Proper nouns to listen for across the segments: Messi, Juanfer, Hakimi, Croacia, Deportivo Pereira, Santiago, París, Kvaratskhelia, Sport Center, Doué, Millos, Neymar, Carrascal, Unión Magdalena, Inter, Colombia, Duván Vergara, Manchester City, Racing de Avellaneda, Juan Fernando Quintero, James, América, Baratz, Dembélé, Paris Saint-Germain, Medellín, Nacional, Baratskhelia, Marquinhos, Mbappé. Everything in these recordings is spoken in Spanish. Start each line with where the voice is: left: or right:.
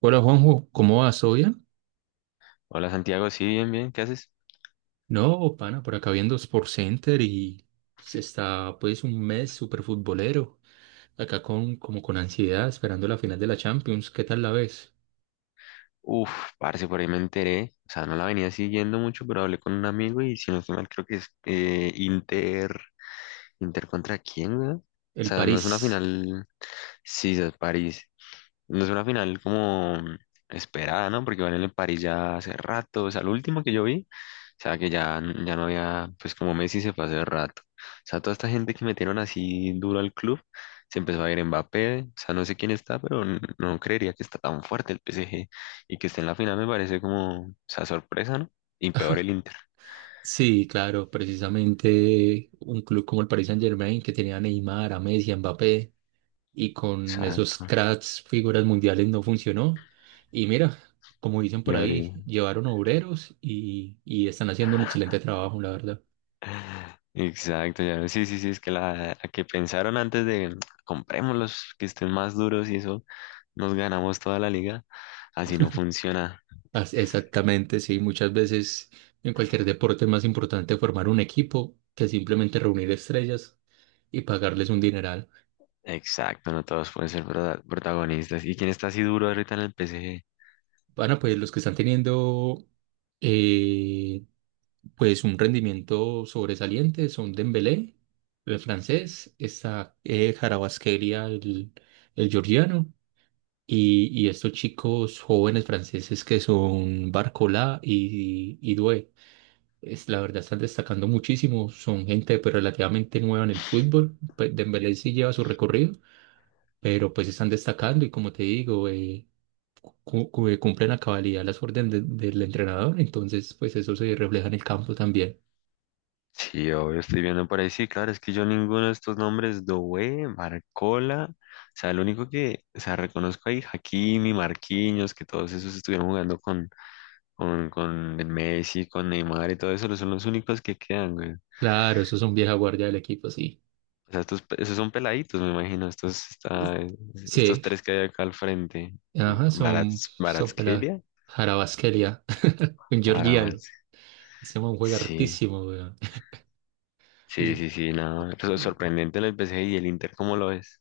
right: Hola Juanjo, ¿cómo vas? ¿Todo bien?
left: Hola Santiago, sí, bien, bien, ¿qué haces?
right: No, pana, por acá viendo Sport Center y se está pues un mes súper futbolero, acá con como con ansiedad esperando la final de la Champions, ¿qué tal la ves?
left: Uf, parce, por ahí me enteré, o sea, no la venía siguiendo mucho, pero hablé con un amigo y si no estoy mal, creo que es Inter. ¿Inter contra quién, güey? O
right: El
left: sea, no es una
right: París.
left: final, sí, es París. No es una final como esperada, ¿no? Porque van en el París ya hace rato, o sea, lo último que yo vi, o sea, que ya no había, pues como Messi se fue hace rato. O sea, toda esta gente que metieron así duro al club, se empezó a ir Mbappé, o sea, no sé quién está, pero no creería que está tan fuerte el PSG y que esté en la final me parece como, o sea, sorpresa, ¿no? Y peor el Inter.
right: Sí, claro, precisamente un club como el Paris Saint-Germain que tenía a Neymar, a Messi, a Mbappé y con esos
left: Exacto.
right: cracks, figuras mundiales no funcionó. Y mira, como dicen
left: Y
right: por ahí,
left: ahorita.
right: llevaron obreros y están haciendo un excelente trabajo, la verdad.
left: Exacto, ya. Sí, sí, sí, es que la que pensaron antes de compremos los que estén más duros y eso nos ganamos toda la liga. Así no funciona.
right: Exactamente, sí. Muchas veces en cualquier deporte es más importante formar un equipo que simplemente reunir estrellas y pagarles un dineral.
left: Exacto, no todos pueden ser protagonistas. ¿Y quién está así duro ahorita en el P. PSG?
right: Bueno, pues los que están teniendo eh, pues un rendimiento sobresaliente son Dembélé, el francés, está Kvaratskhelia, el georgiano, y estos chicos jóvenes franceses que son Barcola y Doué. Es, la verdad están destacando muchísimo, son gente pues relativamente nueva en el fútbol, pues Dembélé sí lleva su recorrido, pero pues están destacando y como te digo, cumplen a cabalidad las órdenes del entrenador, entonces pues eso se refleja en el campo también.
left: Sí, obvio, estoy viendo por ahí. Sí, claro, es que yo ninguno de estos nombres, Doué, Barcola, o sea, el único que, o sea, reconozco ahí, Hakimi, Marquinhos, que todos esos estuvieron jugando con el Messi, con Neymar y todo eso, son los únicos que quedan, güey.
right: Claro, esos son vieja guardia del equipo, sí.
left: O sea, estos, esos son peladitos, me imagino, estos,
right: Es-
left: estos
right: Sí,
left: tres que hay acá al frente,
right: ajá, son,
left: Baratz,
right: son para
left: Baratskhelia.
right: Jarabasquelia, un
left: Ahora
right: georgiano,
left: avance.
right: ese man juega
left: Sí,
right: hartísimo, weón.
left: sí, sí, sí, no. Eso es sorprendente el PSG y el Inter, ¿cómo lo ves?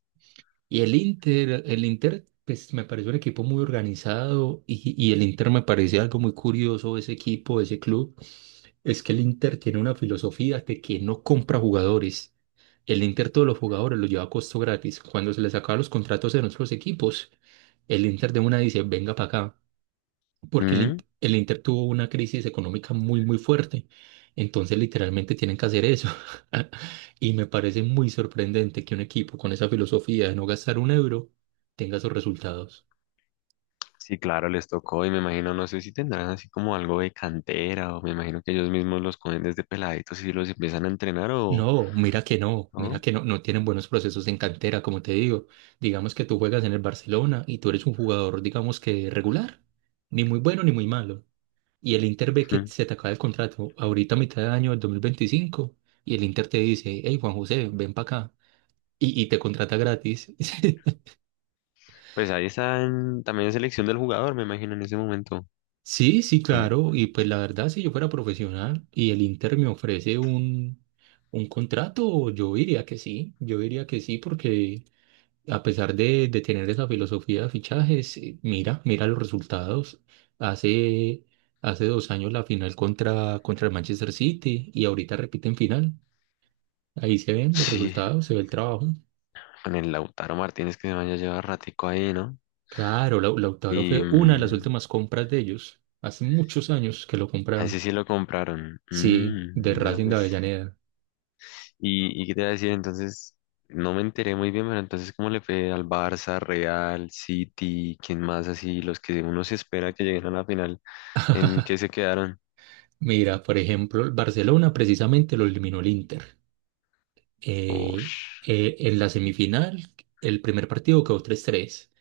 right: Y el Inter, pues me pareció un equipo muy organizado y el Inter me parecía algo muy curioso, ese equipo, ese club, es que el Inter tiene una filosofía de que no compra jugadores. El Inter todos los jugadores los lleva a costo gratis. Cuando se les acaban los contratos en otros equipos, el Inter de una dice, venga para acá porque
left: ¿Mm?
right: El Inter tuvo una crisis económica muy, muy fuerte. Entonces, literalmente tienen que hacer eso. Y me parece muy sorprendente que un equipo con esa filosofía de no gastar un euro tenga esos resultados.
left: Sí, claro, les tocó y me imagino, no sé si tendrán así como algo de cantera o me imagino que ellos mismos los cogen desde peladitos y los empiezan a entrenar o
right: No, mira que no, mira
left: no.
right: que no, no tienen buenos procesos en cantera, como te digo. Digamos que tú juegas en el Barcelona y tú eres un jugador, digamos que regular, ni muy bueno ni muy malo. Y el Inter ve que
left: Mm.
right: se te acaba el contrato ahorita a mitad de año del 2025 y el Inter te dice, hey Juan José, ven para acá. Y te contrata gratis.
left: Pues ahí están también selección del jugador, me imagino en ese momento.
right: Sí, sí,
left: Con-
right: claro. Y pues la verdad, si yo fuera profesional y el Inter me ofrece un contrato, yo diría que sí. Yo diría que sí, porque a pesar de tener esa filosofía de fichajes, mira, mira los resultados. Hace, hace 2 años la final contra el Manchester City y ahorita repiten final. Ahí se ven los
left: sí,
right: resultados, se ve el trabajo.
left: con el Lautaro Martínez que se vaya a llevar ratico ahí, ¿no?
right: Claro, Lautaro
left: Y
right: fue una de las
left: mm,
right: últimas compras de ellos. Hace muchos años que lo
left: a ese
right: compraron.
left: sí lo compraron.
right: Sí, de
left: Mm, no,
right: Racing de
left: pues,
right: Avellaneda.
left: y qué te iba a decir, entonces, no me enteré muy bien, pero entonces, ¿cómo le fue al Barça, Real, City, quién más así, los que uno se espera que lleguen a la final, ¿en qué se quedaron?
right: Mira, por ejemplo, el Barcelona precisamente lo eliminó el Inter. Eh,
left: Ush,
right: en la semifinal, el primer partido quedó 3-3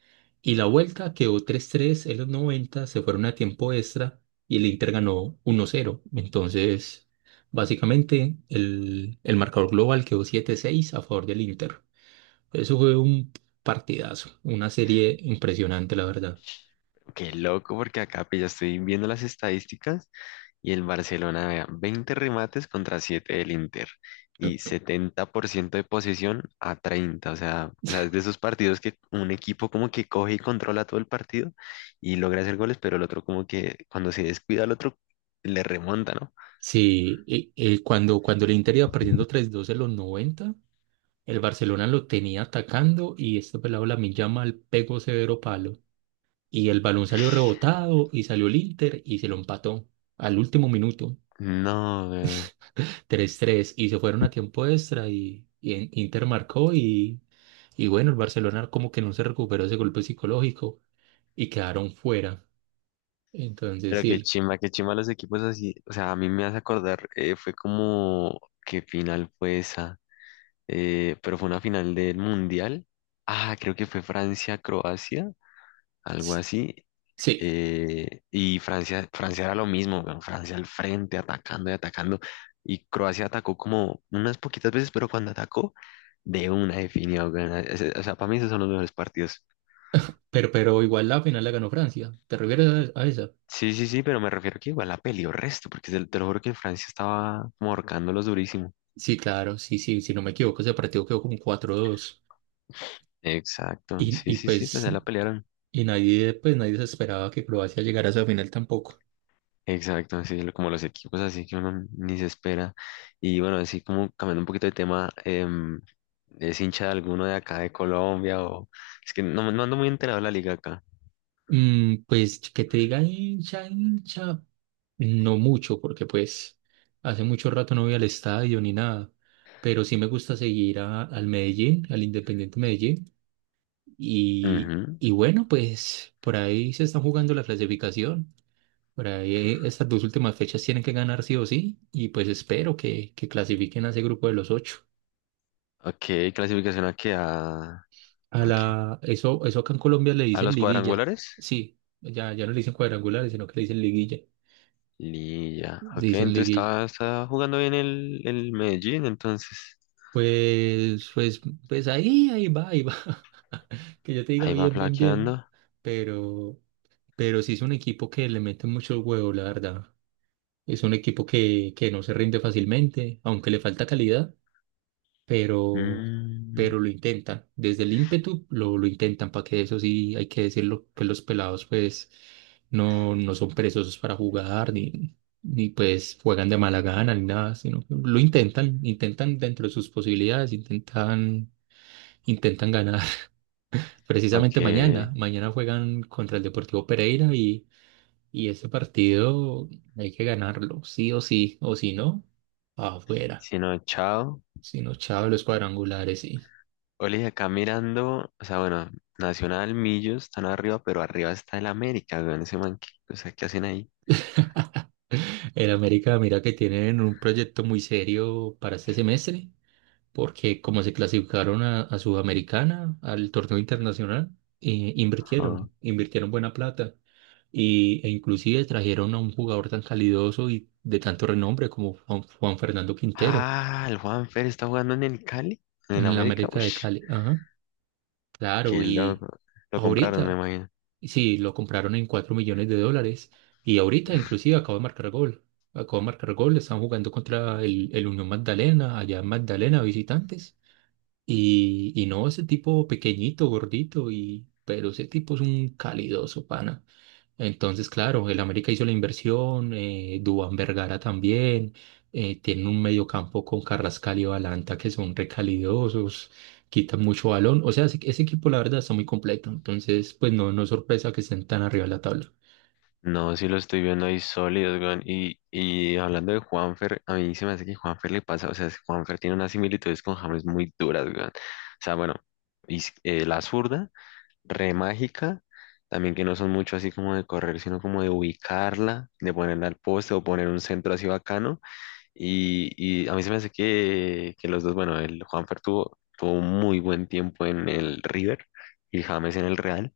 right: y la vuelta quedó 3-3. En los 90 se fueron a tiempo extra y el Inter ganó 1-0. Entonces, básicamente, el marcador global quedó 7-6 a favor del Inter. Eso fue un partidazo, una serie impresionante, la verdad.
left: qué loco, porque acá pues, ya estoy viendo las estadísticas. Y el Barcelona, vea, 20 remates contra 7 del Inter y 70% de posesión a 30. O sea, es de esos partidos que un equipo como que coge y controla todo el partido y logra hacer goles, pero el otro como que cuando se descuida al otro le remonta, ¿no?
right: Sí, y cuando, cuando el Inter iba perdiendo 3-2 en los 90, el Barcelona lo tenía atacando y este pelado Lamine Yamal pegó severo palo. Y el balón salió
left: Uy,
right: rebotado y salió el Inter y se lo empató al último minuto,
left: no, weón.
right: 3-3 y se fueron a tiempo extra y Inter marcó y bueno, el Barcelona como que no se recuperó ese golpe psicológico y quedaron fuera. Entonces
left: Pero
right: sí, el-
left: qué chimba los equipos así. O sea, a mí me hace acordar, fue como, ¿qué final fue esa? Pero fue una final del Mundial. Ah, creo que fue Francia-Croacia. Algo así.
right: sí,
left: Eh, y Francia, Francia era lo mismo, weón, Francia al frente, atacando y atacando. Y Croacia atacó como unas poquitas veces, pero cuando atacó, de una definida. Weón, o sea, para mí esos son los mejores partidos.
right: pero igual la final la ganó Francia. ¿Te refieres a esa?
left: Sí, sí, sí, pero me refiero que igual la peleó resto, porque te lo juro que Francia estaba como ahorcándolos durísimo.
right: Sí, claro, sí, sí, si no me equivoco, ese partido quedó como 4-2.
left: Exacto,
right: Y,
left: sí,
right: y
left: sí, sí, pues
right: pues,
left: ahí la pelearon.
right: y nadie, pues nadie se esperaba que Croacia llegara a esa final tampoco.
left: Exacto, sí, como los equipos así que uno ni se espera. Y bueno, así como cambiando un poquito de tema, em, ¿es hincha de alguno de acá de Colombia? O es que no, no ando muy enterado de la liga acá.
right: Mm, pues que te diga hincha, hincha, no mucho, porque pues hace mucho rato no voy al estadio ni nada. Pero sí me gusta seguir al Medellín, al Independiente Medellín.
left: Ujú.
right: Y bueno, pues por ahí se están jugando la clasificación. Por ahí estas dos últimas fechas tienen que ganar sí o sí y pues espero que clasifiquen a ese grupo de los ocho.
left: Ok, clasificación aquí a,
right: A
left: ¿a qué?
right: la, eso acá en Colombia le
left: ¿A
right: dicen
left: los
right: liguilla.
left: cuadrangulares?
right: Sí, ya, ya no le dicen cuadrangulares, sino que le dicen liguilla.
left: Y ya,
right: Le
left: ok,
right: dicen
left: entonces
right: liguilla.
left: está, está jugando bien el Medellín, entonces
right: Pues, pues, pues ahí, ahí va, ahí va. Que yo te diga
left: ahí va
right: bien, bien,
left: flaqueando.
right: bien. Pero, pero sí es un equipo que le mete mucho huevo, la verdad. Es un equipo que no se rinde fácilmente, aunque le falta calidad pero,
left: Mm,
right: pero lo intentan. Desde el ímpetu lo intentan, para que eso sí hay que decirlo, que los pelados pues no, no son perezosos para jugar, ni, ni pues juegan de mala gana, ni nada, sino que lo intentan, intentan dentro de sus posibilidades, intentan, intentan ganar.
left: ok,
right: Precisamente mañana, mañana juegan contra el Deportivo Pereira y ese partido hay que ganarlo, sí o sí, o si no, afuera.
left: si no, chao.
right: Si no, chao, los cuadrangulares, sí.
left: Oli, acá mirando, o sea, bueno, Nacional, Millos están arriba, pero arriba está el América, weón, ese man, ¿qué, o sea, ¿qué hacen ahí?
right: En América, mira que tienen un proyecto muy serio para este semestre, porque como se clasificaron a Sudamericana, al torneo internacional,
left: Ah,
right: invirtieron, invirtieron buena plata y, e inclusive trajeron a un jugador tan calidoso y de tanto renombre como Juan, Juan Fernando Quintero
left: ah, el Juanfer está jugando en el Cali, en el
right: en la
left: América,
right: América
left: uff,
right: de Cali. Ajá, claro,
left: qué
right: y
left: loco, lo compraron, me
right: ahorita.
left: imagino.
right: Sí, lo compraron en 4 millones de dólares y ahorita inclusive acaba de marcar gol. Acaba de marcar gol, están jugando contra el Unión Magdalena, allá en Magdalena, visitantes. Y no, ese tipo pequeñito, gordito, y, pero ese tipo es un calidoso, pana. Entonces, claro, el América hizo la inversión, Duván Vergara también, tienen un mediocampo con Carrascal y Balanta que son recalidosos, quitan mucho balón, o sea, ese equipo la verdad está muy completo, entonces pues no, no es sorpresa que estén tan arriba de la tabla.
left: No, sí lo estoy viendo ahí sólidos, weón, y hablando de Juanfer, a mí se me hace que Juanfer le pasa, o sea, Juanfer tiene unas similitudes con James muy duras, weón, o sea, bueno, y, la zurda re mágica, también que no son mucho así como de correr, sino como de ubicarla, de ponerla al poste o poner un centro así bacano. Y a mí se me hace que los dos, bueno, el Juanfer tuvo, tuvo un muy buen tiempo en el River y James en el Real,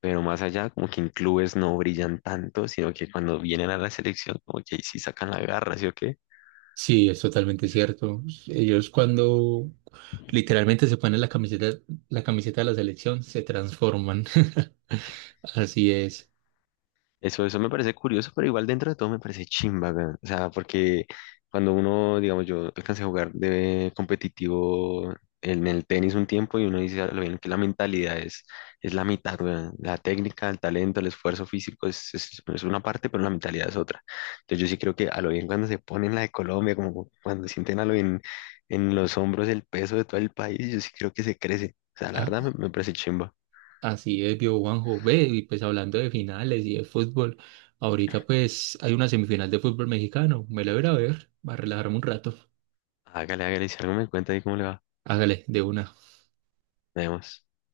left: pero más allá, como que en clubes no brillan tanto, sino que cuando vienen a la selección, como que ahí sí sacan la garra, ¿sí o qué?
right: Sí, es totalmente cierto. Ellos cuando literalmente se ponen la camiseta de la selección, se transforman. Así es.
left: Eso me parece curioso, pero igual dentro de todo me parece chimba, weón. O sea, porque cuando uno, digamos, yo alcancé a jugar de competitivo en el tenis un tiempo y uno dice, "Ah, lo bien que la mentalidad es la mitad, weón. La técnica, el talento, el esfuerzo físico es una parte, pero la mentalidad es otra. Entonces yo sí creo que a lo bien cuando se ponen la de Colombia, como cuando sienten a lo bien en los hombros el peso de todo el país, yo sí creo que se crece. O sea, la verdad me, me parece chimba.
right: Así es, vio Juanjo. Ve, y pues hablando de finales y de fútbol, ahorita pues hay una semifinal de fútbol mexicano. Me la voy a ir a ver, va a relajarme un rato.
left: Hágale, hágale, si algo me cuenta ahí cómo le va.
right: Hágale, de una.
left: Nos vemos.